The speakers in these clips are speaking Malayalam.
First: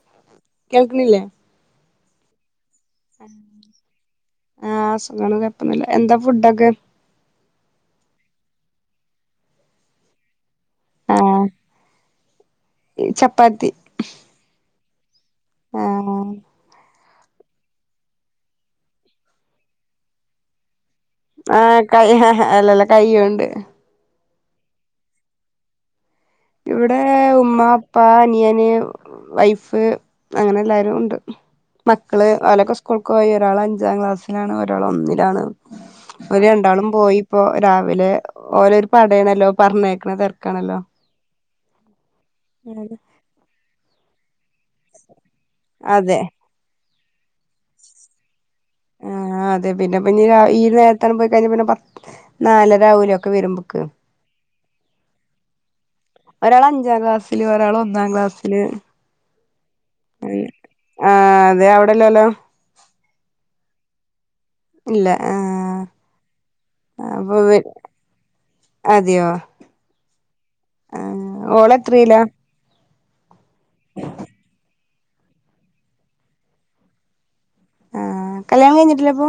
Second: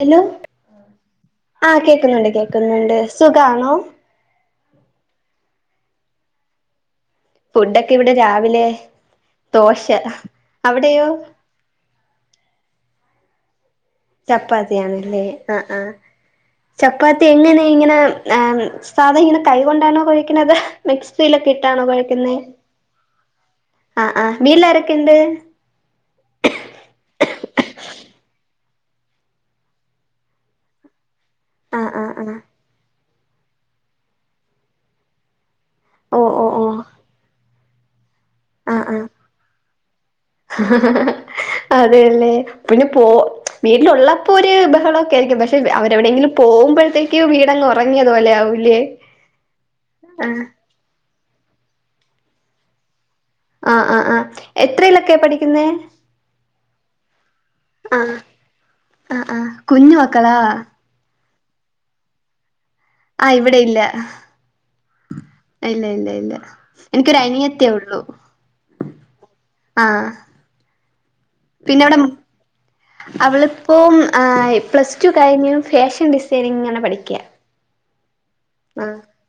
ഹലോ കേൾക്കണില്ലേ ആഹ് കേക്കുന്നുണ്ട് കേക്കുന്നുണ്ട് സുഖാണോ ആഹ് സുഖമാണ് കുഴപ്പവൊന്നുവില്ല എന്താ ഫുഡൊക്കെ ഫുഡൊക്കെ ഇവിടെ രാവിലെ ദോശ അവിടെയോ ആഹ് ചപ്പാത്തി ചപ്പാത്തിയാണല്ലേ ആഹ് ആഹ് ച ചപ്പാത്തി എങ്ങനെ ഇങ്ങനെ സാധാ ഇങ്ങനെ കൈ കൊണ്ടാണോ കൊഴക്കണത് മിക്സിയിലൊക്കെ ആഹ് ഇട്ടാണോ കൈ കൊഴക്കുന്നേ അല്ലല്ല കൈയ്യോണ്ട് ആഹ് ആഹ് വീട്ടില് ആരൊക്കെയുണ്ട് ഇവിടെ ഉമ്മ ഉപ്പ അനിയന് വൈഫ് അങ്ങനെ എല്ലാരും ഉണ്ട് ആഹ് ആഹ് മക്കള് ആഹ് ഓലൊക്കെ സ്കൂൾക്ക് പോയി ഒരാള് അഞ്ചാം ക്ലാസ്സിലാണ് ഒരാള് ഒന്നിലാണ് ഓഹ് ഓര് ഓഹ് ഓഹ് രണ്ടാളും പോയി ഇപ്പോ രാവിലെ ആഹ് ഓരോരു പടയാണല്ലോ പറഞ്ഞയക്കണ തിരക്കാണല്ലോ അതെല്ലെ പിന്നെ പോ വീട്ടിലൊള്ള പ്പോ ഒരു ബഹളവൊക്കെ ആയിരിക്കും പക്ഷേ അതെ അവരെവിടെയെങ്കിലും പോകുമ്പോഴത്തേക്ക് വീടങ്ങ് ഉറങ്ങിയത് പോലെയാവും ആഹ് അതെ പിന്നെ ഇപ്പോ ഇനി ഈ നേരത്തങ്ങ് പോയിക്കഴിഞ്ഞാൽ പിന്നെ പ നാലര ആവൂലൊ ഒക്കെ വരുമ്പക്ക് ആഹ് ആഹ് ആഹ് എത്രയിലൊക്കെ പഠിക്കുന്നെ? ഒരാള് അഞ്ചാം ക്ലാസ്സില് ഒരാള് ഒന്നാം ക്ലാസ്സില് ആഹ് ആഹ് കുഞ്ഞു മക്കളാ ആഹ് അതെ അവിടില്ലല്ലോ ആഹ് ഇവിടെയില്ല ഇല്ല ആ ഇല്ല ഇല്ല ഇല്ല എനിക്കൊരു അപ്പൊ അനിയത്തിയേള്ളു അതെയോ ആഹ് ഓള് എത്രയിലാ? അവളിപ്പോം ആഹ് പ്ലസ് ടു കഴിഞ്ഞു ഫാഷൻ ഡിസൈനിങ്ങനെ പഠിക്ക്യ ആ കല്യാണം കഴിഞ്ഞിട്ടില്ല അപ്പൊ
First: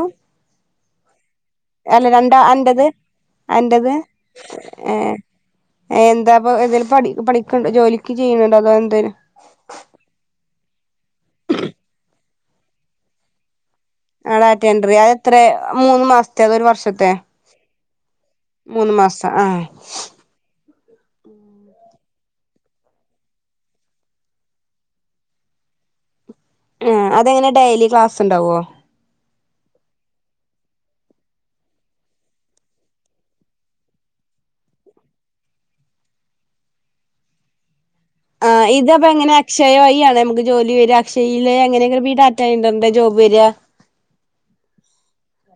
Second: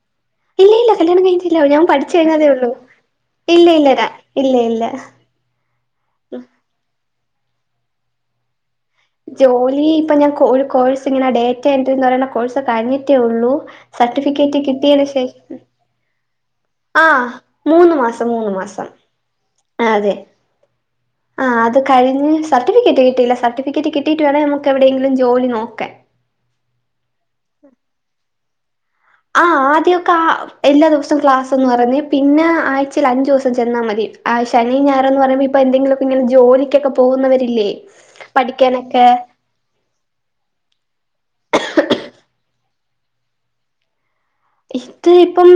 ഇല്ലിയില്ല കല്യാണം കഴി ഇല്ല ഞാൻ അല്ല പഠിച്ച രണ്ടാ കഴിഞ്ഞതേ ഉള്ളൂ അന്റത് ഇല്ല ഇല്ലരാൻ ഇല്ല ഇല്ല. എന്താ അപ്പൊ ഇതില് പഠി പഠിക്കണ്ടോ ജോലിക്ക് ചെയ്യുന്നുണ്ടോ അതോ എ ജോലി ഇപ്പൊ ഞാൻ കോയ് ഒരു കോഴ്സ് ഇങ്ങനെ ഡേറ്റ എൻട്രി എന്ന് പറയുന്ന കോഴ്സ് കഴിഞ്ഞിട്ടേ ഉള്ളൂ ആഹ് സർട്ടിഫിക്കറ്റ് ഡാറ്റ എൻഡ്രി കിട്ടിയതിന് അഹ് എത്രേ ശേഷം മൂന്ന് മാസ്ത്തെ അതോരു വർഷത്തെ ആഹ് മൂന്ന് മാസം മാസം മൂന്ന് മാസ ആഹ് അതെ ആഹ് അത് കഴിഞ് സർട്ടിഫിക്കറ്റ് കിട്ടില്ല സർട്ടിഫി ക്കെറ്റ് കിട്ടീട്ട് വേണ നമുക്ക് എവിടെയെങ്കിലും ജോലി നോക്കൻ ആഹ് അതെങ്ങനെ ഡെയിലി ക്ലാസ് ണ്ടാവോ? ആഹ് ആദ്യോക്കെ ആഹ് എല്ലാ ദിവസോം ക്ലാസ്ന്ന് പറഞ്ഞേ. പിന്നെ ആഴ്ചൽ അഞ്ചോസം ചെന്നാ മതി. ആഹ് ശനിയും ഞായറന്ന് പറയുമ്പോ ഇപ്പൊ എന്തെങ്കിലുക്കെ ഇങ്ങനെ ജോലിക്കൊക്കെ പോകുന്നവരില്ലേ ആഹ് പഠിക്കാനൊക്കെ ഇതപ്പൊ എങ്ങനെ അക്ഷയവയിയാണ് അമുക്ക് ജോലി വര അക്ഷയ് ഇല്ലെ അങ്ങനെയൊക്കെ വിഡാറ്റണ്ടണ്ടണ്ട് ജോബ് വരാ ഇത് ഇപ്പം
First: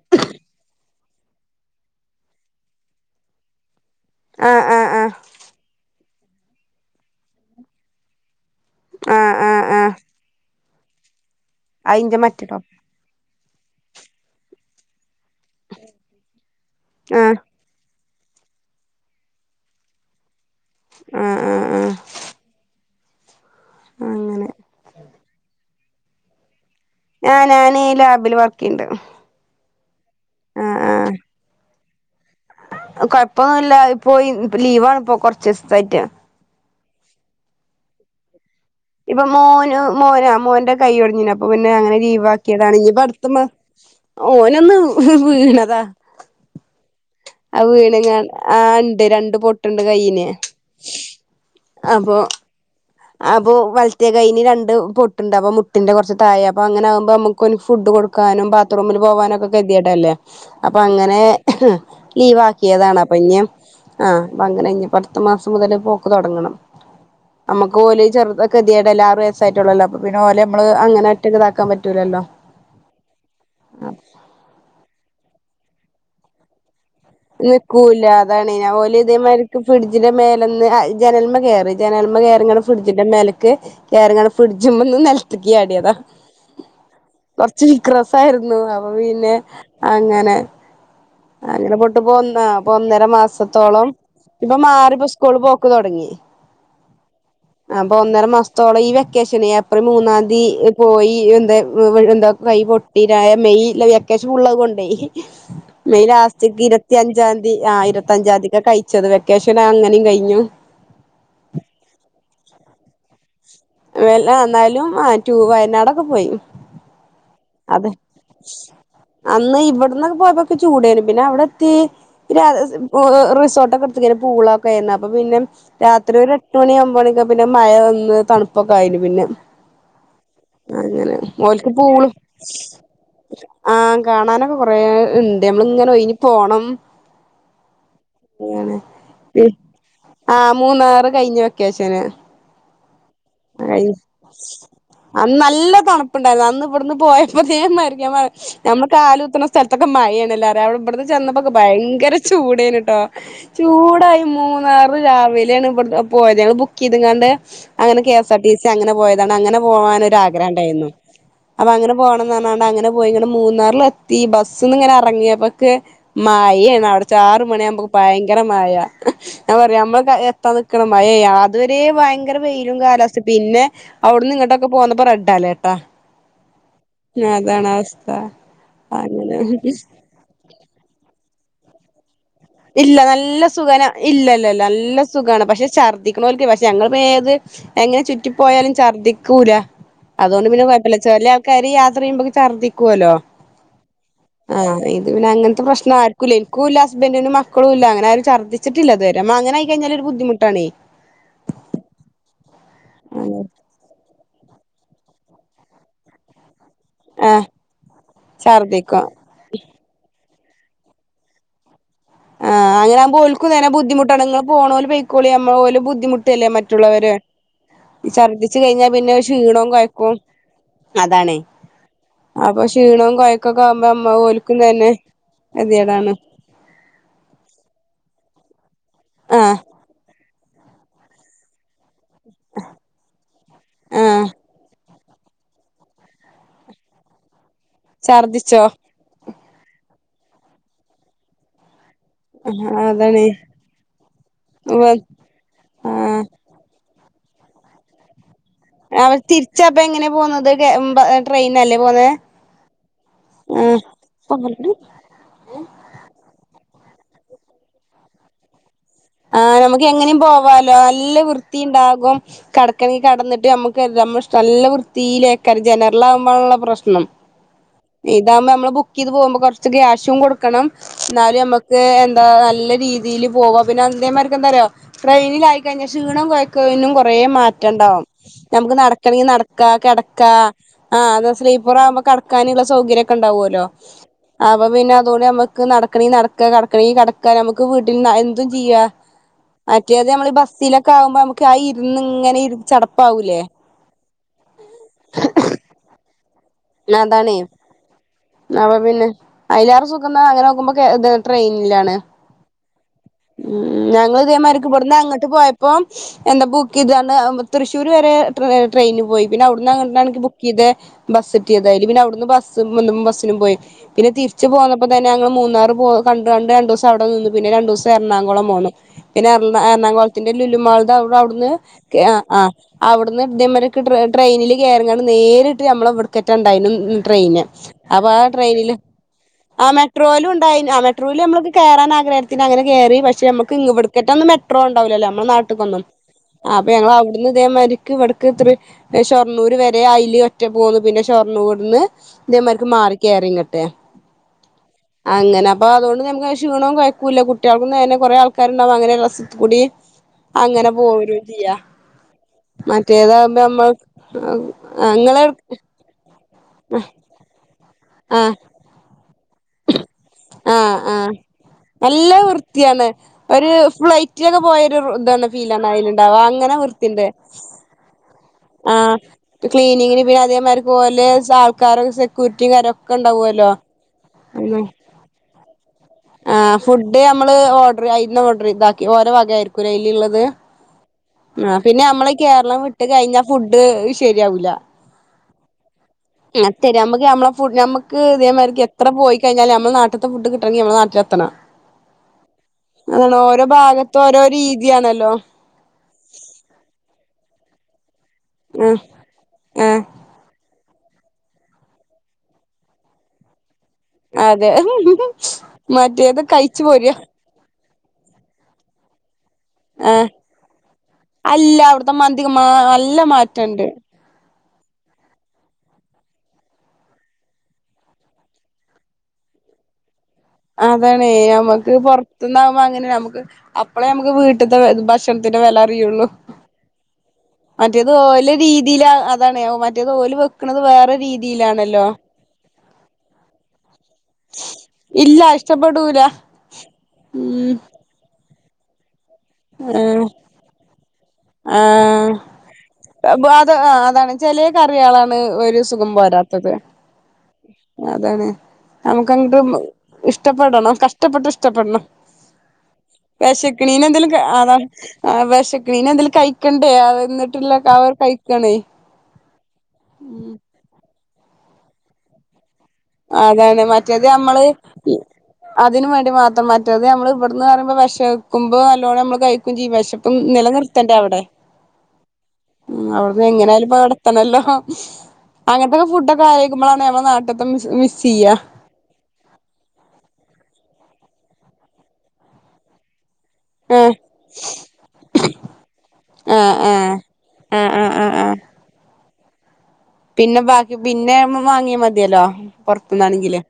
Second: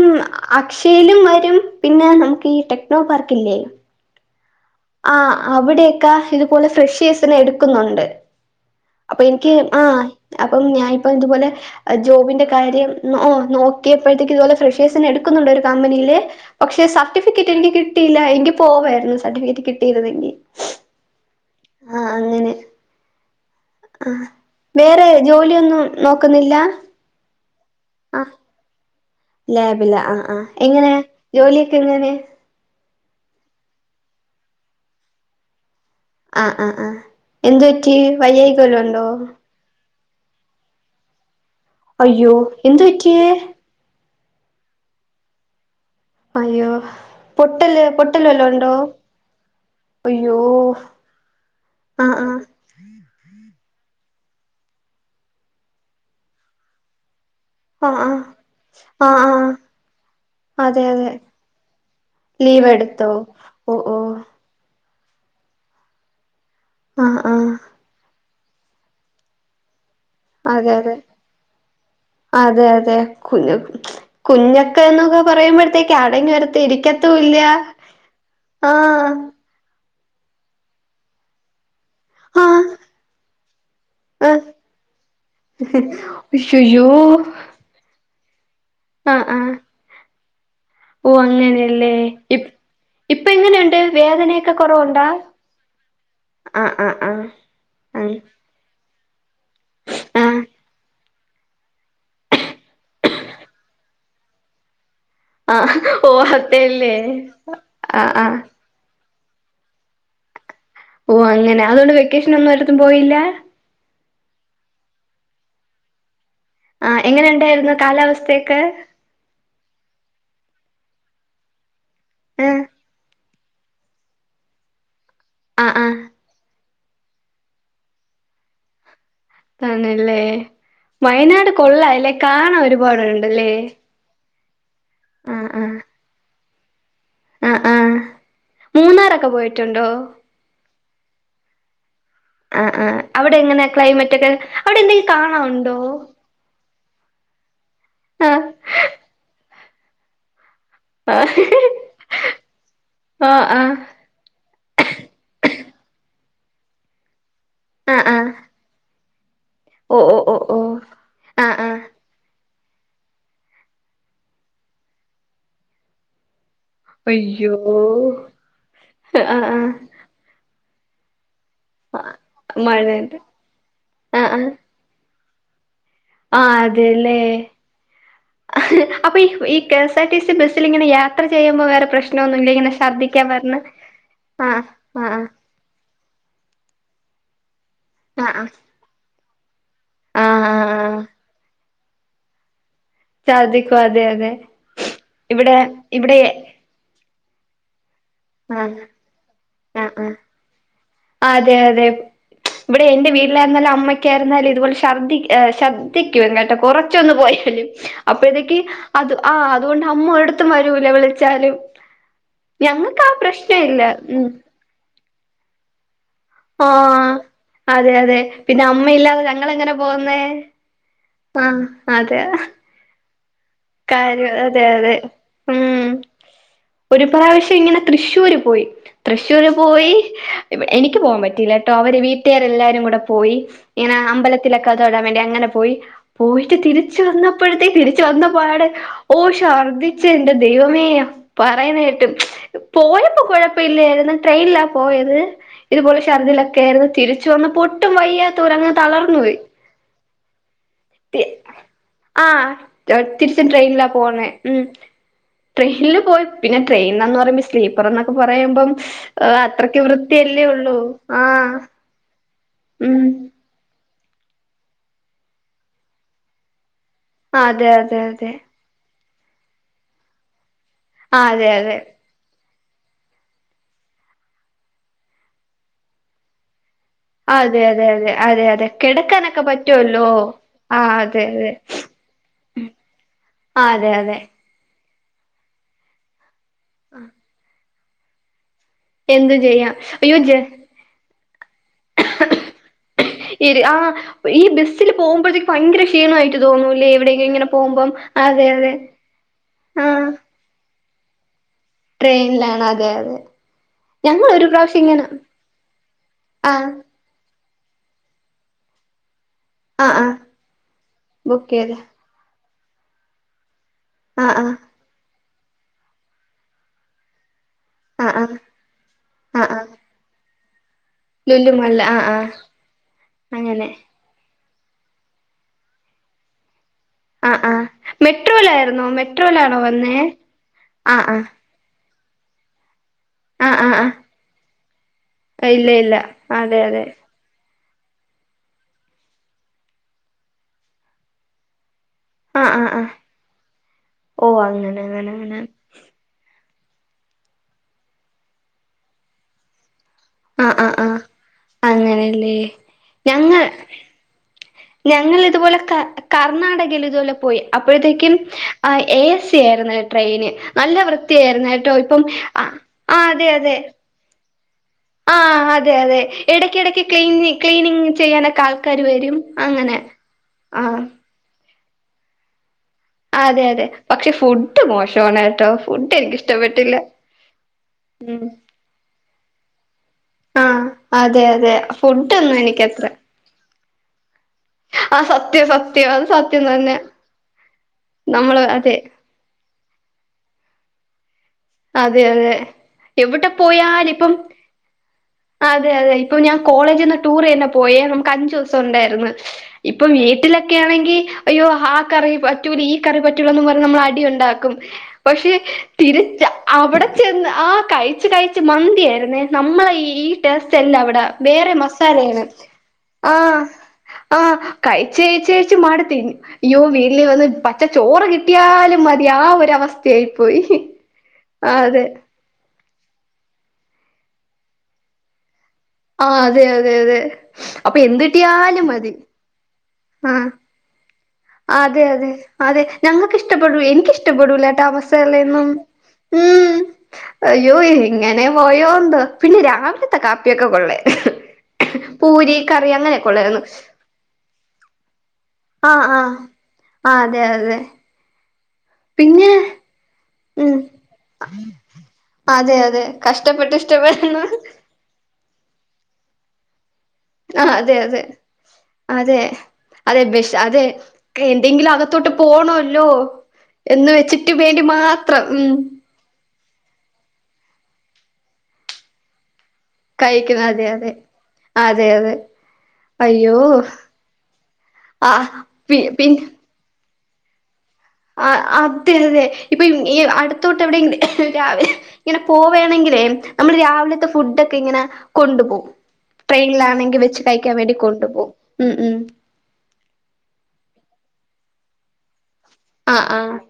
അക്ഷ് യേലും വരും പിന്നെ നമുക്ക് ഈ ടെക്നോ പാർക്കില്ലേ ആഹ് ആഹ് ആഹ് [unintelligible] ഇതുപോലെ ഫ്രഷേസിനെ എടുക്കുന്നുണ്ട് ആ അപ്പ ആ എനിക്ക് ആ ആഹ് അപ് അപ്പം ഞാൻ ഇപ്പോ ഇതുപോലെ അയിന്റെ മറ്റേ ജോബിന്റെ ടോ കാര്യം ഓഹ് നോക്കിയപ്പോഴത്തേക്ക് ഇത് പോലെ ഫ്രഷേസിനെ എടുക്ക് ക്കുന്നുണ്ട് ഒരു കമ്പനീല് പക്ഷെ ആ സർട്ടിഫിക്കറ്റ് എനിക്ക് കിട്ടിയില്ല എങ്കി പോവായിരുന്നു സർട്ടിഫറ്റ് കിട്ടിയിരുന്നെങ്കി ആഹ് ആഹ് ആഹ് ആ വേറെ ജോലിയൊന്നും നോക്കുന്നില്ല ആ ഞാന് ഈ ലാബിൽ വർക്കണ്ട് ലാബില്ല ആഹ് ആ എങ്ങനെയാ ജോലിയൊക്കെ എങ്ങനെ കൊഴപ്പൊന്നുമല്ല പോയി ലീവാണ് ഇപ്പോ കൊറച്ച് ദിവസായിട്ട് ആഹ് ആ ആ എന്ത് പറ്റി വയ്യ ഇപ്പൊ മോന് മോനാ മോന്റെ കൈയ ഒടഞ്ഞെ അപ്പ പിന്നെ അങ്ങനെ അയ്യോ എന്ത് ലീവാക്കിയടാണ് പറ്റിയേ പടുത്ത ഓന ഒന്ന് വീണതാ അയ്യോ ആ പൊട്ടല് വീണങ്ങാ പൊട്ടല് വല്ലോ ആ ഉണ്ടോ ഇണ്ട് രണ്ട് പൊട്ടുണ്ട് കയ്യിന് അയ്യോ ആ അപ്പൊ ആ അപ്പൊ വലത്തിയ കൈയിന് രണ്ട് പൊട്ടുണ്ട് അപ്പൊ മുട്ടിന്റെ കുറച്ച് തായഴ അപ്പൊ അങ്ങനെ ആകുമ്പോ നമുക്ക് കൊരു ഫുഡ് ആഹ് ആഹ് കൊടുക്കാനും ബാറൂമിൽ ആഹ് ആഹ് പോാനക്കെ കതിട്ടല്ലേ അ അതെ അതെ അങ്ങന ലീവ് ബാക്കിയതാണ് എടുത്തോ അപ്പൊ ഇനി ഓ ഓ ആ അപ്പൊ അങ്ങനെ ഇ പ അത്ത മാസം മുതൽ പോക്ക് തുടങ്ങണം ആ നമുക്ക് പോലും ചെറുത ഗതിയുടെ എല്ലും അറസായിട്ടുള്ളല്ലോ അതെ അതെ പറ്റൂലല്ലോ അതെ അതെ കുഞ്ഞ കുഞ്ഞൊക്കെ ക്കെ പറയുമ്പോഴത്തേക്ക ആടി വരരിക്ക നിൽക്കൂല്ല അതാണ് ഇ പോലും ഇതേമാതിക്ക് ഫ്രിഡ്ജിന്റെ മേലൊന്ന് ജനന്മ കയറി ചേനല്മ ആഹ് കയറിയാണ്ട് ഫ്രിഡ്ജിന്റെ മേലക്ക് കയറിങ്ങെ ആഹ് ഫ്രഡജ് മ്മന്ന് നെലത്ത്ക്ക് അതാ അയ്യയ്യോ കൊറച്ച് വിക്ര സായിരുന്നു അപ്പൊ ആഹ് പിന്നെ ആഹ് അങ്ങനെ ഓ അങ്ങനെ അങ്ങനെയല്ലേ പൊട്ടുപ്പോ ഇ ഒന്ന അപ്പൊ ഒന്നര ഇപ്പ എങ്ങനെയുണ്ട് മാസത്തോളം വേദനയൊക്കെ ഇപ്പൊ മാറിപ്പോ കുറവുണ്ടാ സ്കൂള് പോക്ക് തൊടങ്ങി ആഹ് ആ ആ അപ്പൊ ഒന്നര മാസത്തോളം ഈ വെ ശ ഏപ്രിൽ മൂന്നാം ആഹ് തീതി പോയി എന്താ എന്താ കൈ പൊട്ടിരായ മെയൽ കശപ്പുള്ളത് കൊണ്ടേ ആഹ് ആഹ് മെയ് ഓ ലാസ്റ്റ് അതല്ലേ ഇരുത്തി അഞ്ചാം തീയതി ആ ആഹ് ഇരുത്തി ആഹ് അഞ്ചാംതിക്ക കഴിച്ചത് വെക്കേഷൻ അങ്ങനെയും കഴിഞ്ഞു ഓ അങ്ങനെ അതുകൊണ്ട് വെക്കേഷൻ ഒന്നും ഒരിടത്തും പോയില്ല വല്ല എന്നാലും ആ വയനാടൊക്കെ പോയി ആഹ് എങ്ങനെ ഉണ്ടായിരുന്നു അതെ കാലാവസ്ഥയൊക്കെ അന്ന് ഇവിടുന്ന് പോയപ്പോൊക്കെ ചൂടും പിന്നെ അവിടെത്തി ഏഹ് റിസോർട്ടക്കെ എടുത്തിക്കെ പൂളൊക്കെ അപ്പൊ പിന്നെ ആഹ് ആഹ് രാത്രി ഒരു എട്ട് മണി ആകുമ്പോ മണിയൊക്കെ പിന്നെ മഴ വന്ന് തണുപ്പൊക്കെ ആയിന് പിന്നെ ആണല്ലേ അങ്ങനെ ഓലക്ക് പൂളും ഒരുപാടുണ്ടല്ലേ ആഹ് കാണാനൊക്കെ കൊറെ ഇണ്ട് ആഹ് നമ്മള് ആഹ് ഇങ്ങനെ ഒഴിഞ്ഞ് പോണം ആഹ് ആഹ് അ മൂന്നാറൊക്കെ പോയിട്ടുണ്ടോ ആ മൂന്നാറ് കഴിഞ്ഞഞ് വെക്കയാശന് ആ് ആ് അവിടെ എങ്ങനെ ക്ലൈമറ്റ് ഒക്കെ അവിടെ എന്തെങ്കിലും കാണാനുണ്ടോ അവിടുന്ന് പോയപ്പോ മരിക്കാൻ ആഹ് നമ്മള് കാാല കുത്തുന്ന സ്ഥലത്തൊക്കെ മഴയാണല്ല അവിടെ ഇവിടത്തെ ആഹ് ചെന്നപ്പോൊക്കെ ഭയങ്കര ചൂടാണ് കേട്ടോ ആഹ് ആഹ് ചൂടായി മൂന്നാറ് രാവിലെയാണ് പോയ ങ്ങള് ബുക്ക് ചെയ്ണ്ട് അങ്ങനെ ആഹ് ആഹ് എസ് ആർ ടി സി അങ്ങനെ പോയതാണ് അങ്ങനെ പോ ഓ ഓ ഓ ഓ ആഗ്രഹംണ്ടായിരുന്നു ആഹ് അൊ ആഹ് അങ്ങനെ പോ അങ്ങനെ പോയി ഇങ്ങനെ മൂന്നാറൽ എത്തി ബസ് ഇങ്ങനെ ഇറങ്ങിയപ്പോൊക്കെ അ്യ അവിട ആറ് അയ്യോ മണിയ ആകുമ്പക്ക് ഭയങ്കര മയാ ആഹ് ഞാൻ ആഹ് പറയാ നമ്മള് എത്താൻ നിക്കണ മഴ അതുവരെ ഭയങ്കര വെയിലും മഴ കാലാവസ്ഥയും ആഹ് പിന്നെ അവിടുന്ന് നിങ്ങട്ടൊക്കെ പോന്നപ്പോ റെഡ് അലേർട്ടാ ആ അതെല്ലേ അതാണ് അവസ്ഥ അപ്പൊ അങ്ങനെ ഈ കെ എസ്ആർ ടി സി ബസ്സിൽ ഇങ്ങനെ യാത്ര ചെയ്യുമ്പോ വേറെ പ്രശ്ന ഇല്ല നല്ല സുഖന ഇല്ലല്ലല്ല ആഹ് നല്ല ആഹ് സുഖമാണ് പക്ഷെ ഛർദിക്ക ല പക്ഷെ ഞങ്ങളൾ ഏത് എങ്ങനെ ആഹ് ചുറ്റിപ്പോ ആഹ് പോയാലും ഛർദ്ദിക്കൂല ആഹ് അതുകൊണ്ട് പിന്നെ ആഹ് കുഴപ്പമില്ല ആഹ് ചെല്ലിയ ആൾക്കാര് യാത്ര ചെയുമ്പൊക്ക ർദിക്ക ല്ലോ ഛർദിക്കും അതെ അതെ ആഹ ഇത് പിന്നെ ഇവിടെ അങ്ങനത്തെ പ്രശ്ന ഇവിടെ ആരിക്കൂല്ല എനിക്ക ബന്നിന മക്കള ഇല്ല അനെ രു ആഹ് ഛർദ്ദിച്ചിട്ടില്ലതുവരെം അ അങ്ങനെ ആഹ് ആയിക്കഴിഞ്ഞാലൊരു ആഹ് ബുദ്ധിമുട്ടാണേ അതെ അതെ ഇവിടെ എൻറെ വീട്ടിലായിരുന്നാലും അമ്മക്കായിരുന്നാലും ഇതുപോലെ ശ്രദ്ധി ശ്രദ്ധിക്കും കേട്ടെ കുറ പോ ആഹ് അപ്പ ഇതൊ ഛർദ്ദിക്കും അത് ആ് അതുകൊണ്ട് അമ്മട് രു വില വിളിച്ചാലും ഞ ഞൻ പോൽക്കുന്നനെ ബുധിമുട്ടാണ് നിങ്ങള് പോണ പോ പക്കിമ്മ പോല ബുദ്ധിമു് ല്ലേ മറ്റുള്ളവര് ആഹ് അതെ ഈ അതെ ഛർദിച്ചു കഴിഞ്ഞാൽ പിന്നെ അമ്മയില്ലാതെ ക്ഷീണവും ഞങ്ങളെങ്ങനെ കഴക്കും പോവുന്നേ അതാണേ ആഹ് അതെ അപ്പൊ ക്ഷീണവും കൊയക്ക ഒക്കക്കവുമ്പോ അമ്മ കാര്യം കോലിക്കും അതെ തന്നെ അതെ എതിടാണ് പ്ര്രാവശ്യം ഇങ്ങനെ തൃശ്ശൂര് പോയി തൃശ്ശൂര് ആഹ് പോയി എനിക്ക് പോകാൻ പറ്റിയില്ല കേട്ടോ അവര് വീട്ടുകർ എല്ലാരും കൂടെ പോയി ഇങ്ങനെ ആഹ് അമ്പലത്തിലൊക്കെ ടൻ വേണ്ടി അങ്ങനെ പോയി പോയിട്ട് തിരിു വന്നപ്പോഴത്തേക്ക് തിരിച്ച വന്നപ്പോ ഛർദിച്ചോ ഓ ഛർദ്ദിച്ച എന്റെ ദൈവമേോ പറയുന്ന കേട്ടും ആഹ് പോയപ്പോൊ അതാണ് കുഴപ്പ ഇില്ലായിരുന്നു ട്രെയിനിലാ പോയത് ഇതുപോലെ ആഹ് ഷർദിലൊക്കെ ആയിരുന്നു തിരിച്ചു വന്നപ്പോ ഒട്ടും വയ്യ റങ്ങ അവർ തളർന്ന തിരിച്ചപ്പ എങ്ങനെ പോന്നത് ട്രെയിനല്ലേ പോന്നെ ആ തിരിച്ചും ട്രെയിനിലാ പോണേ ഉ ട്രെയിനിില് പോയി പിന്നെ ട്രെയിൻന്ന് പറയുമ്പോ സ്ലീപ്പർ എന്നൊക്കെ പറയുമ്പോം ആഹ നമുക്ക് എങ്ങനും പോവാാലോ നല്ല ആഹ് വൃത്തിയ ഉണ്ടാകും കടക്കണെങ്കി ഉം കടന്നിട്ട് നമുക്ക് നല്ല വൃത്തിയിലേക്കാ ജനറാാവുമ്പാനുള്ള പ്രശ്നം അതെ അതെ ഉ അതെ ഇതാവകുമ്പോ നമ്മ ഇത് പോകുമ്പോ കുറച്ച് ക്യാഷും കൊടുക്കണം ആഹ് എന്നാലും അതെ അതെ നമ്മുക്ക് എന്താ നല്ല രീതിൽ പോവാ പിന്നെ അേമാർക്ക എന്താറോ ട്രെയിനൽായിയി കഴിഞ്ഞൽ ക്ഷീണം കൊ കൊറ അതെ മാറ്റം അതെ ഉണ്ടാാവും അതെ അതെ അതെ നമക്ക് നടക്കെങ്കിൽ കിടക്കാനൊക്കെ നടക്ക പറ്റുവല്ലോ കിടക്ക ആഹ് ആ അതെ അ അതെ ഇപ്പറ ആകുമ്പോ കടക്കാനുള്ള സൗകര്യംൊക്കെ ഉണ്ടാവുമല്ലോ ആഹ് അതെ അതെ അപ്പൊ പിന്നെ അ നമുക്ക് നടക്കണ നടക്ക കടക്കണി കടക്കുക നമുക്ക് വീട്ടിൽ ചെയ എന്ത് ചെയ്യാം മറ്റേത് അയ്യോ നമ്മൾ ജ ബസിലൊക്കെ ആവുമ്പോ നു ആയി ഇരുന്ന് ഇങ്ങനെ ഇ ചടപ്പാവൂലേ ആഹ് ഈ ബസ്സിൽ പോകുമ്പോഴത്തേക്ക് ഭയങ്കര ക്ഷീണമായിട്ട് തോന്നൂല്ലേ എവിടെയെങ്കിലും അതാാണ്േ ഇങ്ങനെ പോകുമ്പം അതെ അതെ അപ്പൊ പിന്നെ അലാറ് ആഹ് സുഖം അങ്ങനെ നോക്കുമ്പോ കേ ഇത് ട്രെയിനിലാണ് ട്രെയിനിലാണ് അതെ അതെ ഉ ഞങ്ങൾ ഇതേ ഞങ്ങളൊരു പ്രാവശ്യം മക്ക്പ്പെടുന്ന ഇങ്ങനെ അങ്ങോട്ട് പോയപ്പോ എന്താ ആഹ് ബുക്ക് ചെയതാണ് തൃശൂർ വരെ ടെയിന് പോയി പിന്നെ അവിടുന്ന് ആഹ് ആഹ് അങ്ങട്ടാണ്ണനിക്ക് ബുക്ക് ചെയ്ത് ബസ് ബുക്ക് ചെയ്ത് എത്തിയത്ായതില് പിന്നെ അവിടുന്ന് ബ ബസ്സിനും പോയി പിന്നെ ആഹ് തിരിച്ച്ു ആഹ് പോകന്നപ്പോ തന്നെ ഞങ്ങൾ മൂന്നാറ് പോ ക കണ്ട് രണ്ട ദിവസം അവിടെ നി പിന്നെ രണ്ടു ദിവസം ആഹ് ആഹ് എറണാകുളം പോകു ആഹ് പിന്നെറാ ആഹ് എറണാകുളന്റെ ലുലുമാ അവിന്ന് ലുല്ലുമാളില് ആഹ് ആഹ് ആ് അങ്ങനെ അവിന്ന്ര ട്രെയിനിൽ ങ്ങ നേരിട്ട് നമ്മളെ വിടുക്കറ്റാണ്ടായിും ആഹ് ട്രെയിന് ആഹ് അപ്പൊ ആ ട്രെയിനിൽ മെട്രോയിലായിരുന്നോ മെട്രോയിലാണോ ആ വന്നേ മെട്രോയിലും ഉണ്ടായി ആ ആഹ് മെട്രോൽ ആഹ് നമ്മ കേറാ ത്തി അനെ കയറും പക്ഷെ നമ്മുക്ക് ആഹ് ആഹ് ഇവിടുക്കട്ട ഒന്ന് മെട്രോണ്ടാവില്ലോല്ലേ നമ്മ ആഹ് ഇല്ല നാട്ടക്കൊന്നും ഇല്ല അതെ അപ്പൊ അതെ ഞൾ അവിടുന്ന് ഇതേമാതിരി ഇവിടക്ക് ഇത്ര ഷൊർണ്ണൂർ വരെ അല ഒറ്റ പോകന്നുന്നു പിന്നെ ഷൊർണ്ണൂർ നിന്ന് ആഹ് ഇതേമാർക്ക് ആഹ് ആഹ് മാറി കയറിയ കട്ടെ അങ്ങനെ അപ്പൊ അതുകൊണ്ട് നമക്ക് ക്ഷീണവും കഴിക്കൂില്ല കുട്ടികൾക്കക്ക്ും തെ കുറെ ആൾക്കാ ഉണ്ടാവകും അങ്ങനെ രസത്ത കൂടി ആഹ് അങ്ങനെ ആഹ് ആഹ് പോര ഇ ചെയ്യ അങ്ങനെല്ലേ മറ്റേതാകുമ്പോ ഞങ്ങൾ നമ്മൾ ഞങ്ങൾ നിങ്ങെ ഇതുപോലെ ക കർണാടകയിൽ ഇതുപോലെ പോയി അപ്പോഴത്തേക്കും ആ എ എസ് വൃത്തിയായിരുന്ന ട്രെയിന് ആഹ് നല്ല ആഹ് വൃത്തിയായിരുന്ന ട്ടോ ഇപ്പം നല്ല ആ വൃത്തിയാണ് ആ അതെ ഒരു അതെ ഫ്ലൈറ്റിലൊക്കെ പോയൊരു ആ ഇതാണ് ഫീലാണ് അതെ അതെ അതിലുണ്ടാവാ അങ്ങനെ ഇടക്ക ഇടക്ക് വൃത്തിണ്ട് ക്ലീനി ക്ലീനിങ് ചെയ്യാനൊക്കെ ആൾക്കാാര് വരും അങ്ങനെ പിന്ന പിന്നെ അതേമാതി ആഹ് പോല ആൾക്കാരോ സെക്യൂരിറ്റി കാരക്കെ അതെ അതെ പക്ഷി അ ആ എനിക്കിഷ്ടപ്പെട്ടില്ല ഫുഡ് നമ്മള് ഓർഡർ അ ഉം ഓർഡർ ചെയ്താക്കി ഓരോ ന്നെ ആഹ് അതെ അതെ നമ്മ ഫുഡൊന്നും കേരളം എനിക്കത്ര വിട്ടുകഴിഞ്ഞ അ ശരിയാവൂല സത്യ സത് അ ശെ നമ്മുക്ക് നമ്മളെ ഫ നമമ്മക്ക് നമ്മള് ഇതേമാതി അതെ എത്ര പോയി കഴിഞ്ഞാ നമ്മൾ നാട്ടത്തെ ഫുഡ് കിട്ട നട്ടിലതണം അതെ അതെ എവിടെ ഓരോ ഭാഗത്ത് പോയാലിപ്പം ഓരോ രി അതെ അതെ ഇപ്പൊ ഞാൻ കോളേജ്ന്ന് ടൂർ തന്നെ പോയാ നമുക്ക് അഞ്ചു ദിവസം ആഹ് ഉണ്ടായിരുന്നു ആഹ് ഇപ്പൊ വീട്ടിലെ കെ യാനാകി അയോ ആ കറി പറ്റൂല്ല ഈ കറി പറ്റൂല്ല എന്നും പറഞ്ഞ് നമ്മ അടി അതെ ഉണ്ടാക്കും പക്ഷെ മറ്റേത് തിരിച്ച കഴിച്ചു അവിടെ പോര ചെന്ന് ആ കഴിച്ചു കഴച്ച് മന്തി ആയിന്നേ നമ്മളെ ഈ ആഹ് ടേസ്റ്റ്ല്ല അവിടെ വേറെ അല്ല അവിടുത്തെ മസാലയാണ് മന്തിക്ക് നല്ല ആഹ മാറ്റണ്ട് [inaudible] കഴിച്ച കഴച്ച് കഴച്ച് മാടി തിരിഞ്ഞു അയ്യോ വീട്ടിൽ വന്ന് പച്ചച്ചോറ് കിട്ടിയാലും മതി ആ ഒരുവസ്ഥ ചെയി പോയി ആഹ് നമുക്ക് അതെ പുറത്തന്നാകുമ്പോ അങ്ങനെ നമുക്ക് അപ്പളെ നമുക്ക് വീട്ടത്തെ ഭക്ഷണത്തി വില അറിയുള്ളൂ ആഹ് അതെ അതെ അതെ അപ്പൊ മറ്റേത് എന്ത് ഓലെ കിട്ടിയാലും രീതിൽ മതി അതണോ മ തോല് ആഹ് വെക്കുന്നത് വേറെ രീതി അതെ അതെ അതെ ഞങ്ങൾക്ക് ഇഷ്ടപ്പെടു എനിക്കിഷ്ട ഇഷ്ടപ്പെടൂല ഇല്ല താമസല്ലും ഇഷ്ടപ്പെടൂല ഉ ഉം അയ്യോ ഇങ്ങനെ പോയോന്ന് പിന്നെ രാവിലത്തെ കാപ്പിയൊക്കെ കൊള്ളേ ആ അത് അതാണ് ചെലിയ കറി ആളാണ് ഒരു ആഹ് സുഖം ആഹ് പോരാ ആഹ് അതെ അതെ അതാണ് പിന്നെ നമുക്ക്ങ്ങട്ട് ഇഷ ഉം ഇഷ്ടപ്പെടണം കഷ്ടപ്പെട്ട് ഇഷ്ടപ്പെടണം അതെ അതെ കഷ്ടപ്പെട്ട് വിശക്കണീന് എന്തേലും ഇഷ്ടപ്പെടുന്ന അതാ വിശക്കണീനെ എന്തെങ്കലും കഴിക്കണ്ട എ ആഹ് വന്നിട്ടില്ല അതെ അവർ അതെ കഴിക്കണേ അതെ അതെ ബഷ അതെ എന്തെങ്കിലും അകത്തോട്ട് പോണോല്ലോ അതാണ് മറ്റേത് നമ്മള് മാത്രം ഉം അതിന് വേണ്ടി മാത്രം മാറ്റത് നമ്മൾ ഇവിടെന്ന് പറയുമ്പോ വിഷക്കുമോ നല്ലോണം നമ്മൾ കഴി കുഞ്ചി വശപ്പം കഴിക്കുന്ന അതെ നിലനിർത്തണ്ട അതെ അവിടെ അതെ അതെ ഉ അവിടുന്ന് അയ്യോ എങ്ങനൊയാലുംപ്പ നടത്തണല്ലോ ആ പി അങ്ങനത്തെക്ക പി ഫുഡ്ക്കെ അയക്ക്പോള ആ അതെ അതെ ഇപ്പൊ അടുത്തോട്ട് എവിടെ രാവിലെ ഇങ്ങനെ പോവണെങ്കിലേ നമ്മള് ആഹ് രാവിലത്തെ ഫുഡ്‌ ഒക്കെ ഇങ്ങനെ കൊണ്ടു പോകും ആഹ് ട്രെയിനിൽ ആഹ് ആണെങ്കിൽ വെച്ച് കഴിക്കാൻ ആഹ് വേണ്ടി ആഹ് ആഹ് കൊണ്ടുപോകും ആഹ് ഉം ഉം പിന്നെ ബാക്കി പിന്നെ വാങ്ങിയാ മതിയല്ലോ ആ ആ പൊറുത്തുനിന്നാണെകിലും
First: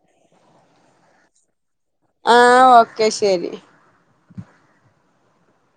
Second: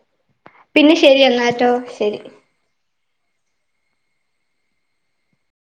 പിന്നെ ശരി എന്നാട്ടോ ശരി ആഹ ഓക്കെ ശരി